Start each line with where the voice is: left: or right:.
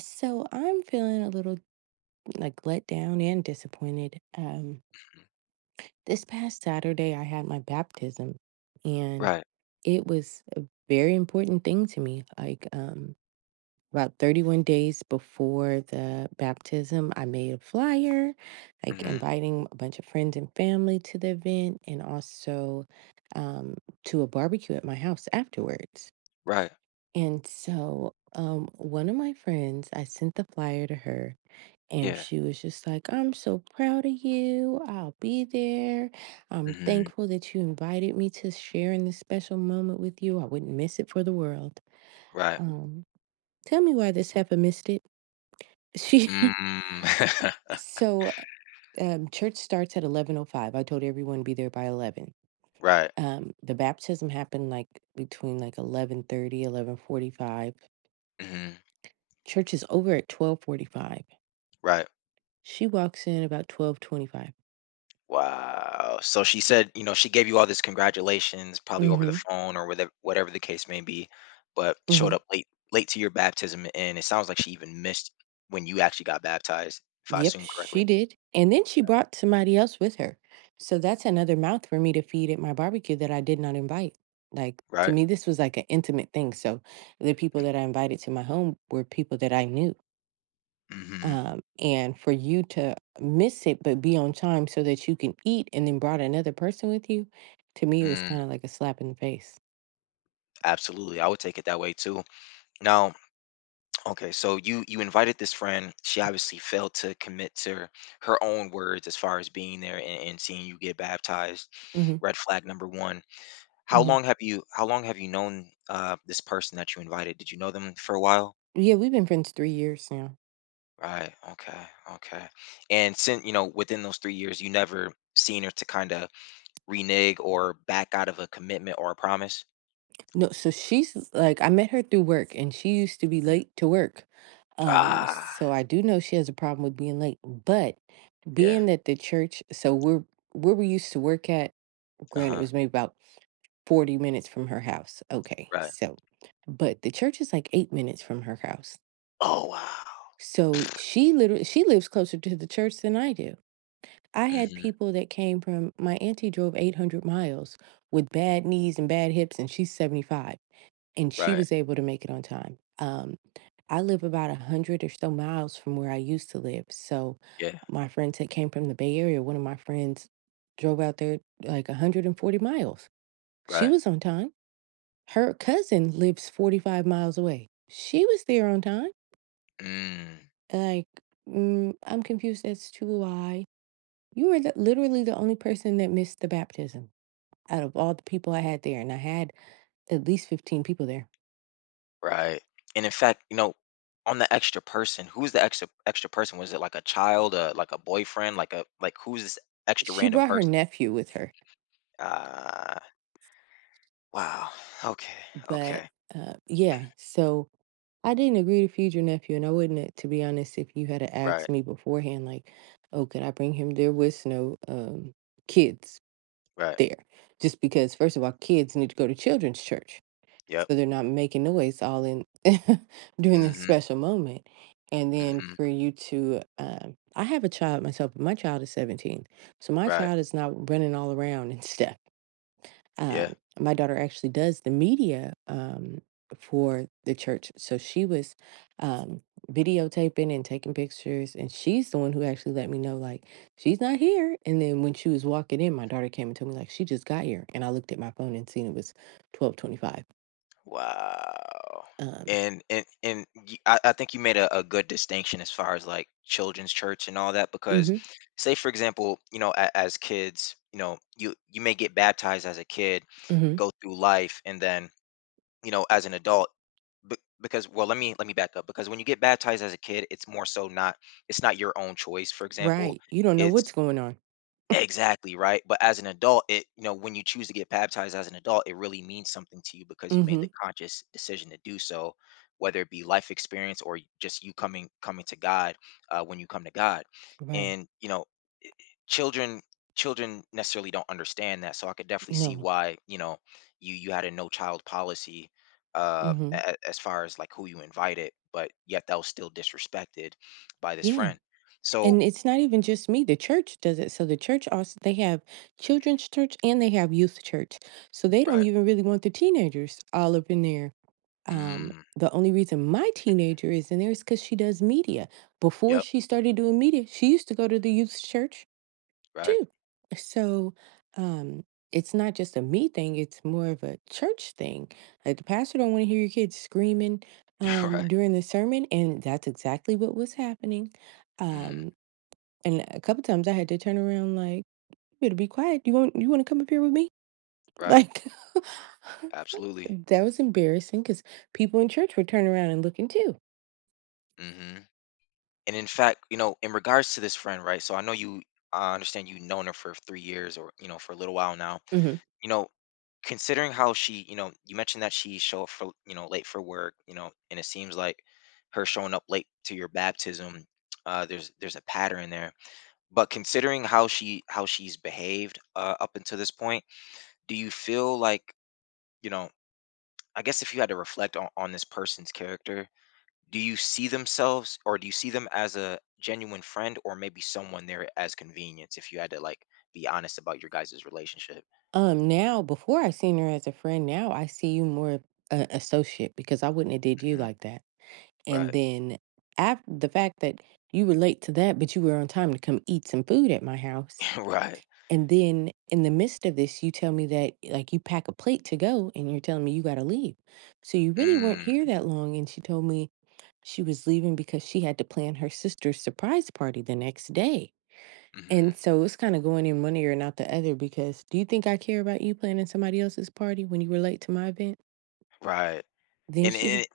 right: So I'm feeling a little like let down and disappointed. Um,
left: Mm.
right: this past Saturday, I had my baptism, and
left: Right.
right: it was a very important thing to me. Like, about 31 days before the baptism, I made a flyer, like
left: Mhm.
right: inviting a bunch of friends and family to the event, and also um, to a barbecue at my house afterwards.
left: Right.
right: And so, one of my friends, I sent the flyer to her. And
left: Yeah.
right: she was just like, I'm so proud of you. I'll be there. I'm
left: Mhm.
right: thankful that you invited me to share in this special moment with you. I wouldn't miss it for the world.
left: Right.
right: Um, tell me why this heifer missed it. She
left: Mm.
right: so church starts at 11:05. I told everyone to be there by 11.
left: Right.
right: The baptism happened like between like 11:30, 11:45.
left: Mhm.
right: Church is over at 12:45.
left: Right.
right: She walks in about 12:25.
left: Wow. So she said, you know, she gave you all this congratulations, probably over the
right: Mm-hmm.
left: phone or whatever the case may be, but
right: Mm-hmm.
left: showed up late to your baptism, and it sounds like she even missed when you actually got baptized, if I
right: Yep,
left: assume
right: she
left: correctly,
right: did. And then she brought somebody else with her. So that's another mouth for me to feed at my barbecue that I did not invite. Like, to
left: right?
right: me, this was like an intimate thing. So the people that I invited to my home were people that I knew.
left: Mhm.
right: And for you to miss it, but be on time so that you can eat and then brought another person with you, to me, it was
left: Mm,
right: kind of like a slap in the face.
left: absolutely. I would take it that way too. Now, okay, so you invited this friend. She obviously failed to commit to her own words as far as being there and seeing you get baptized.
right: Hmm.
left: Red flag number one.
right: Hmm.
left: How long have you known this person that you invited? Did you know them for a while?
right: Yeah, we've been friends 3 years now.
left: Right. Okay. Okay. And since you know within those 3 years, you never seen her to kind of renege or back out of a commitment or a promise.
right: No, so she's like I met her through work and she used to be
left: Mhm.
right: late to work. Um,
left: Ah.
right: so I do know she has a problem with being late, but
left: Yeah.
right: being that the church, so we're where we used to work at,
left: Uh
right: granted it
left: huh.
right: was maybe about 40 minutes from her house. Okay,
left: Right.
right: so but the church is like 8 minutes from her house.
left: Oh wow.
right: So she literally, she lives closer to the church than I do. I had
left: Hmm.
right: people that came from my auntie drove 800 miles with bad knees and bad hips, and she's 75. And she
left: Right.
right: was able to make it on time. I live about a hundred or so miles from where I used to live. So
left: Yeah.
right: my friends that came from the Bay Area, one of my friends drove out there like 140 miles. She
left: Right.
right: was on time. Her cousin lives 45 miles away. She was there on time.
left: Mm.
right: Like, I'm confused as to why you were literally the only person that missed the baptism out of all the people I had there. And I had at least 15 people there.
left: Right. And in fact, you know, on the extra person, who's the extra person? Was it like a child, like a boyfriend, like a who's this extra
right: She
left: random
right: brought her
left: person?
right: nephew with her.
left: Uh wow. Okay.
right: But
left: Okay.
right: yeah, so I didn't agree to feed your nephew, and I wouldn't, have, to be honest, if you had have asked
left: Right.
right: me beforehand, like, oh, could I bring him? There was no kids
left: Right.
right: there, just because first of all, kids need to go to children's church,
left: Yep.
right: so they're not making noise all in during this
left: Mm-hmm.
right: special moment. And then
left: Mm-hmm.
right: I have a child myself, but my child is 17, so my
left: Right.
right: child is not running all around and stuff.
left: Yeah.
right: Um, my daughter actually does the media, for the church. So she was, um, videotaping and taking pictures, and she's the one who actually let me know, like, she's not here. And then when she was walking in, my daughter came and told me, like, she just got here. And I looked at my phone and seen it was 12:25.
left: Wow.
right: Um,
left: I think you made a good distinction as far as like children's church and all that because
right: mm-hmm,
left: say for example, you know, as kids, you know, you may get baptized as a kid,
right: mm-hmm,
left: go through life and then, you know, as an adult be- because let me back up because when you get baptized as a kid it's not your own choice for example
right: right. You don't know what's
left: it's
right: going on.
left: exactly, right? But as an adult, it you know, when you choose to get baptized as an adult, it really means something to you because you made
right: Mm-hmm,
left: the conscious decision to do so, whether it be life experience or just you coming to God, when you come to God.
right: right.
left: And you know, children children necessarily don't understand that, so I could definitely see
right: No.
left: why you know you had a no child policy,
right: Mm-hmm.
left: as far as like who you invited, but yet that was still disrespected by this
right: Yeah.
left: friend. So
right: And it's not even just me, the church does it. So the church also they have children's church and they have youth church. So they don't
left: right,
right: even really want the teenagers all up in there. Um,
left: mm,
right: the only reason my teenager is in there is because she does media. Before
left: yep,
right: she started doing media, she used to go to the youth church
left: right.
right: too. So um it's not just a me thing, it's more of a church thing. Like the pastor don't want to hear your kids screaming
left: Right.
right: during the sermon, and that's exactly what was happening.
left: Mm,
right: Um and a couple times I had to turn around like, "You better be quiet. You wanna come up here with me?"
left: right.
right: Like,
left: Absolutely.
right: that was embarrassing because people in church were turning around and looking too.
left: Hmm. And in fact, you know, in regards to this friend, right? So I understand you've known her for 3 years or, you know, for a little while now.
right: Mhm.
left: You know, considering how she, you know, you mentioned that she show up for, you know, late for work, you know, and it seems like her showing up late to your baptism, there's a pattern there. But considering how she how she's behaved, up until this point, do you feel like, you know, I guess if you had to reflect on this person's character, do you see themselves or do you see them as a genuine friend or maybe someone there as convenience if you had to like be honest about your guys' relationship?
right: Now before I seen her as a friend, now I see you more a associate because I wouldn't have did you
left: Mhm.
right: like that. And
left: Right.
right: then after the fact that you relate to that, but you were on time to come eat some food at my house.
left: Right.
right: And then in the midst of this, you tell me that like you pack a plate to go and you're telling me you gotta leave. So you really weren't
left: Mm,
right: here that long. And she told me she was leaving because she had to plan her sister's surprise party the next day. And
left: hmm.
right: so it's kind of going in one ear and out the other because do you think I care about you planning somebody else's party when you were late to my event?
left: Right.
right: Then
left: And
right: she,
left: it,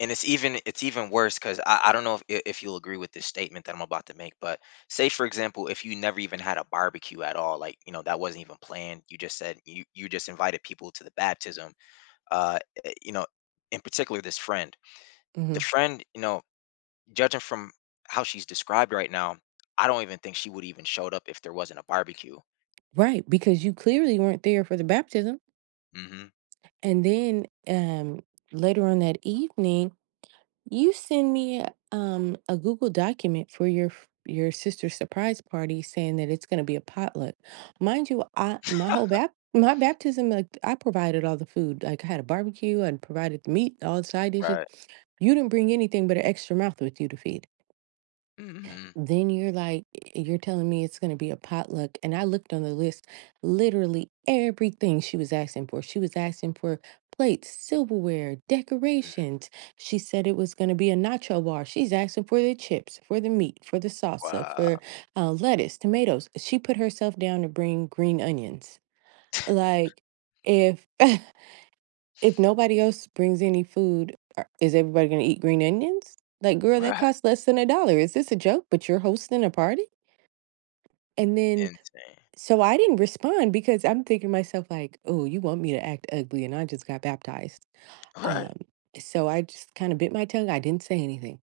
left: and it's even worse because I don't know if, if you'll agree with this statement that I'm about to make, but say for example, if you never even had a barbecue at all, like you know that wasn't even planned. You just said you just invited people to the baptism. Uh, you know, in particular this friend. The
right: Mhm.
left: friend, you know, judging from how she's described right now, I don't even think she would even showed up if there wasn't a barbecue.
right: Right, because you clearly weren't there for the baptism.
left: Mm-hmm.
right: And then later on that evening, you send me a, Google document for your sister's surprise party, saying that it's going to be a potluck. Mind you, I my whole bap my baptism, like I provided all the food. Like I had a barbecue and provided the meat, all the side dishes.
left: Right.
right: You didn't bring anything but an extra mouth with you to feed.
left: Mm-hmm.
right: Then you're like, you're telling me it's going to be a potluck. And I looked on the list, literally everything she was asking for. She was asking for plates, silverware,
left: Hmm.
right: decorations. She said it was going to be a nacho bar. She's asking for the chips, for the meat, for the salsa,
left: Wow.
right: for lettuce, tomatoes. She put herself down to bring green onions. Like, if if nobody else brings any food, is everybody going to eat green onions? Like, girl, that
left: Right.
right: costs less than a dollar. Is this a joke? But you're hosting a party? And then,
left: Insane.
right: so I didn't respond because I'm thinking to myself, like, oh, you want me to act ugly, and I just got baptized.
left: Right.
right: Um, so I just kind of bit my tongue. I didn't say anything.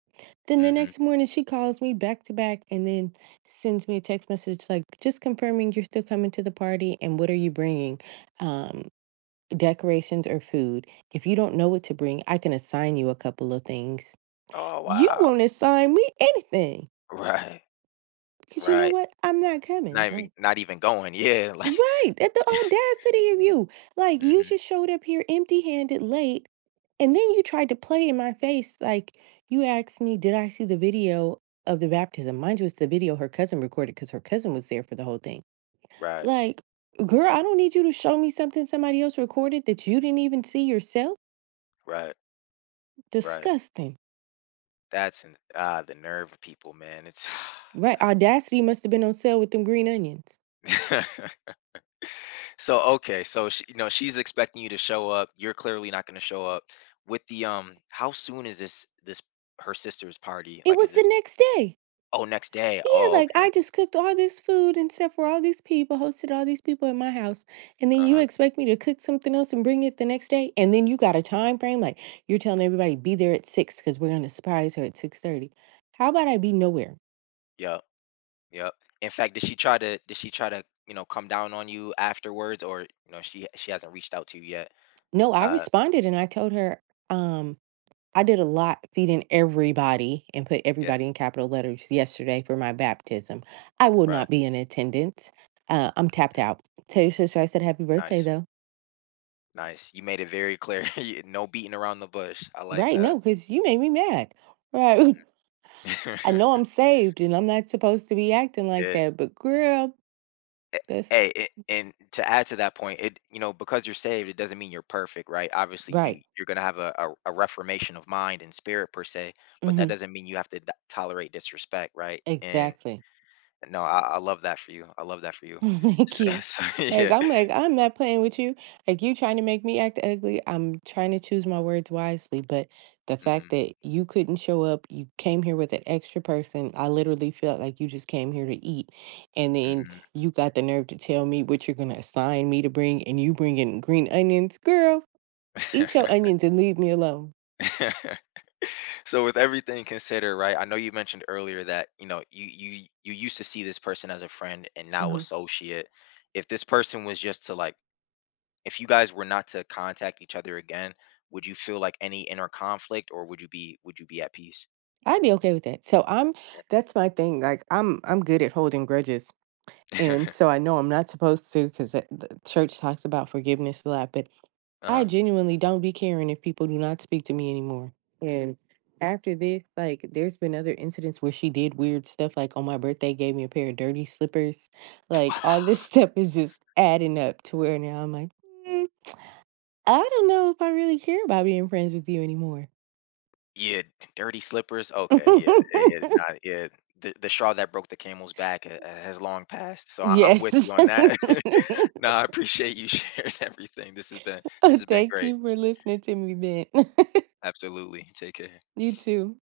right: Then the
left: Mm-hmm.
right: next morning, she calls me back to back and then sends me a text message like, just confirming you're still coming to the party and what are you bringing? Um, decorations or food. If you don't know what to bring, I can assign you a couple of things.
left: Oh
right: You
left: wow.
right: won't assign me anything
left: Right.
right: because you know
left: Right.
right: what? I'm not coming. Like,
left: Not even going. Yeah. Like
right: right, at the audacity of you. Like, you
left: hmm
right: just showed up here empty-handed late, and then you tried to play in my face, like, you asked me, "Did I see the video of the baptism?" Mind you, it's the video her cousin recorded because her cousin was there for the whole thing.
left: right.
right: Like, girl, I don't need you to show me something somebody else recorded that you didn't even see yourself.
left: Right. Right.
right: Disgusting.
left: That's in, ah the nerve of people, man. It's
right: Right, audacity must have been on sale with them green onions.
left: good. So okay, so she, you know she's expecting you to show up. You're clearly not going to show up. With the how soon is this her sister's party?
right: It
left: Like,
right: was
left: is
right: the
left: this
right: next day.
left: oh next day?
right: Yeah,
left: Oh
right: like
left: okay.
right: I just cooked all this food and stuff for all these people, hosted all these people at my house, and then
left: Uh
right: you
left: huh.
right: expect me to cook something else and bring it the next day, and then you got a time frame like you're telling everybody be there at 6 because we're gonna surprise her at 6:30. How about I be nowhere?
left: Yep. Yep. In fact, did she try to you know come down on you afterwards, or you know she hasn't reached out to you yet?
right: No, I
left: Uh
right: responded and I told her, um, I did a lot feeding everybody and put
left: yeah
right: everybody in capital letters yesterday for my baptism. I will
left: right.
right: not be in attendance. I'm tapped
left: Mm,
right: out. Tell your sister I said happy birthday
left: nice
right: though.
left: nice. You made it very clear. You- no beating around the bush. I like
right: Right,
left: that.
right: no, because you made me mad. Right. I know
left: Mhm.
right: I'm saved and I'm not supposed to be acting like
left: yeah.
right: that, but girl,
left: a-
right: that's
left: Hey, and to add to that point, it you know because you're saved, it doesn't mean you're perfect, right? Obviously, you
right: right.
left: you're gonna have a reformation of mind and spirit per se, but that
right: Mhm.
left: doesn't mean you have to tolerate disrespect, right? And
right: Exactly.
left: no, I love that for you. I love that for you.
right: Thank
left: So,
right: you.
left: so
right: Like
left: yeah.
right: I'm not playing with you. Like you trying to make me act ugly. I'm trying to choose my words wisely, but the fact
left: Hmm.
right: that you couldn't show up, you came here with an extra person. I literally felt like you just came here to eat. And then
left: Hmm.
right: you got the nerve to tell me what you're gonna assign me to bring and you bringing green onions. Girl, eat your onions and leave me alone.
left: So with everything considered, right? I know you mentioned earlier that you know you used to see this person as a friend and now
right: Mhm.
left: associate. If this person was just to if you guys were not to contact each other again, would you feel like any inner conflict or would you be at peace?
right: I'd be okay with that. So I'm
left: Yeah.
right: That's my thing. Like I'm good at holding grudges. And so I know I'm not supposed to because the church talks about forgiveness a lot, but I
left: uh-huh.
right: genuinely don't be caring if people do not speak to me anymore. And after this, like there's been other incidents where she did weird stuff like on my birthday gave me a pair of dirty slippers. Like all
left: Wow.
right: this stuff is just adding up to where now I'm like, "Mm, I don't know if I really care about being friends with you anymore."
left: Yeah, dirty slippers. Okay, yeah, it's not yeah. The straw that broke the camel's back has long passed. So I'm with you
right: Yes.
left: on that. No, I appreciate you sharing everything. This has been
right: Thank
left: great.
right: you for listening to me, Ben.
left: Absolutely. Take care.
right: You too.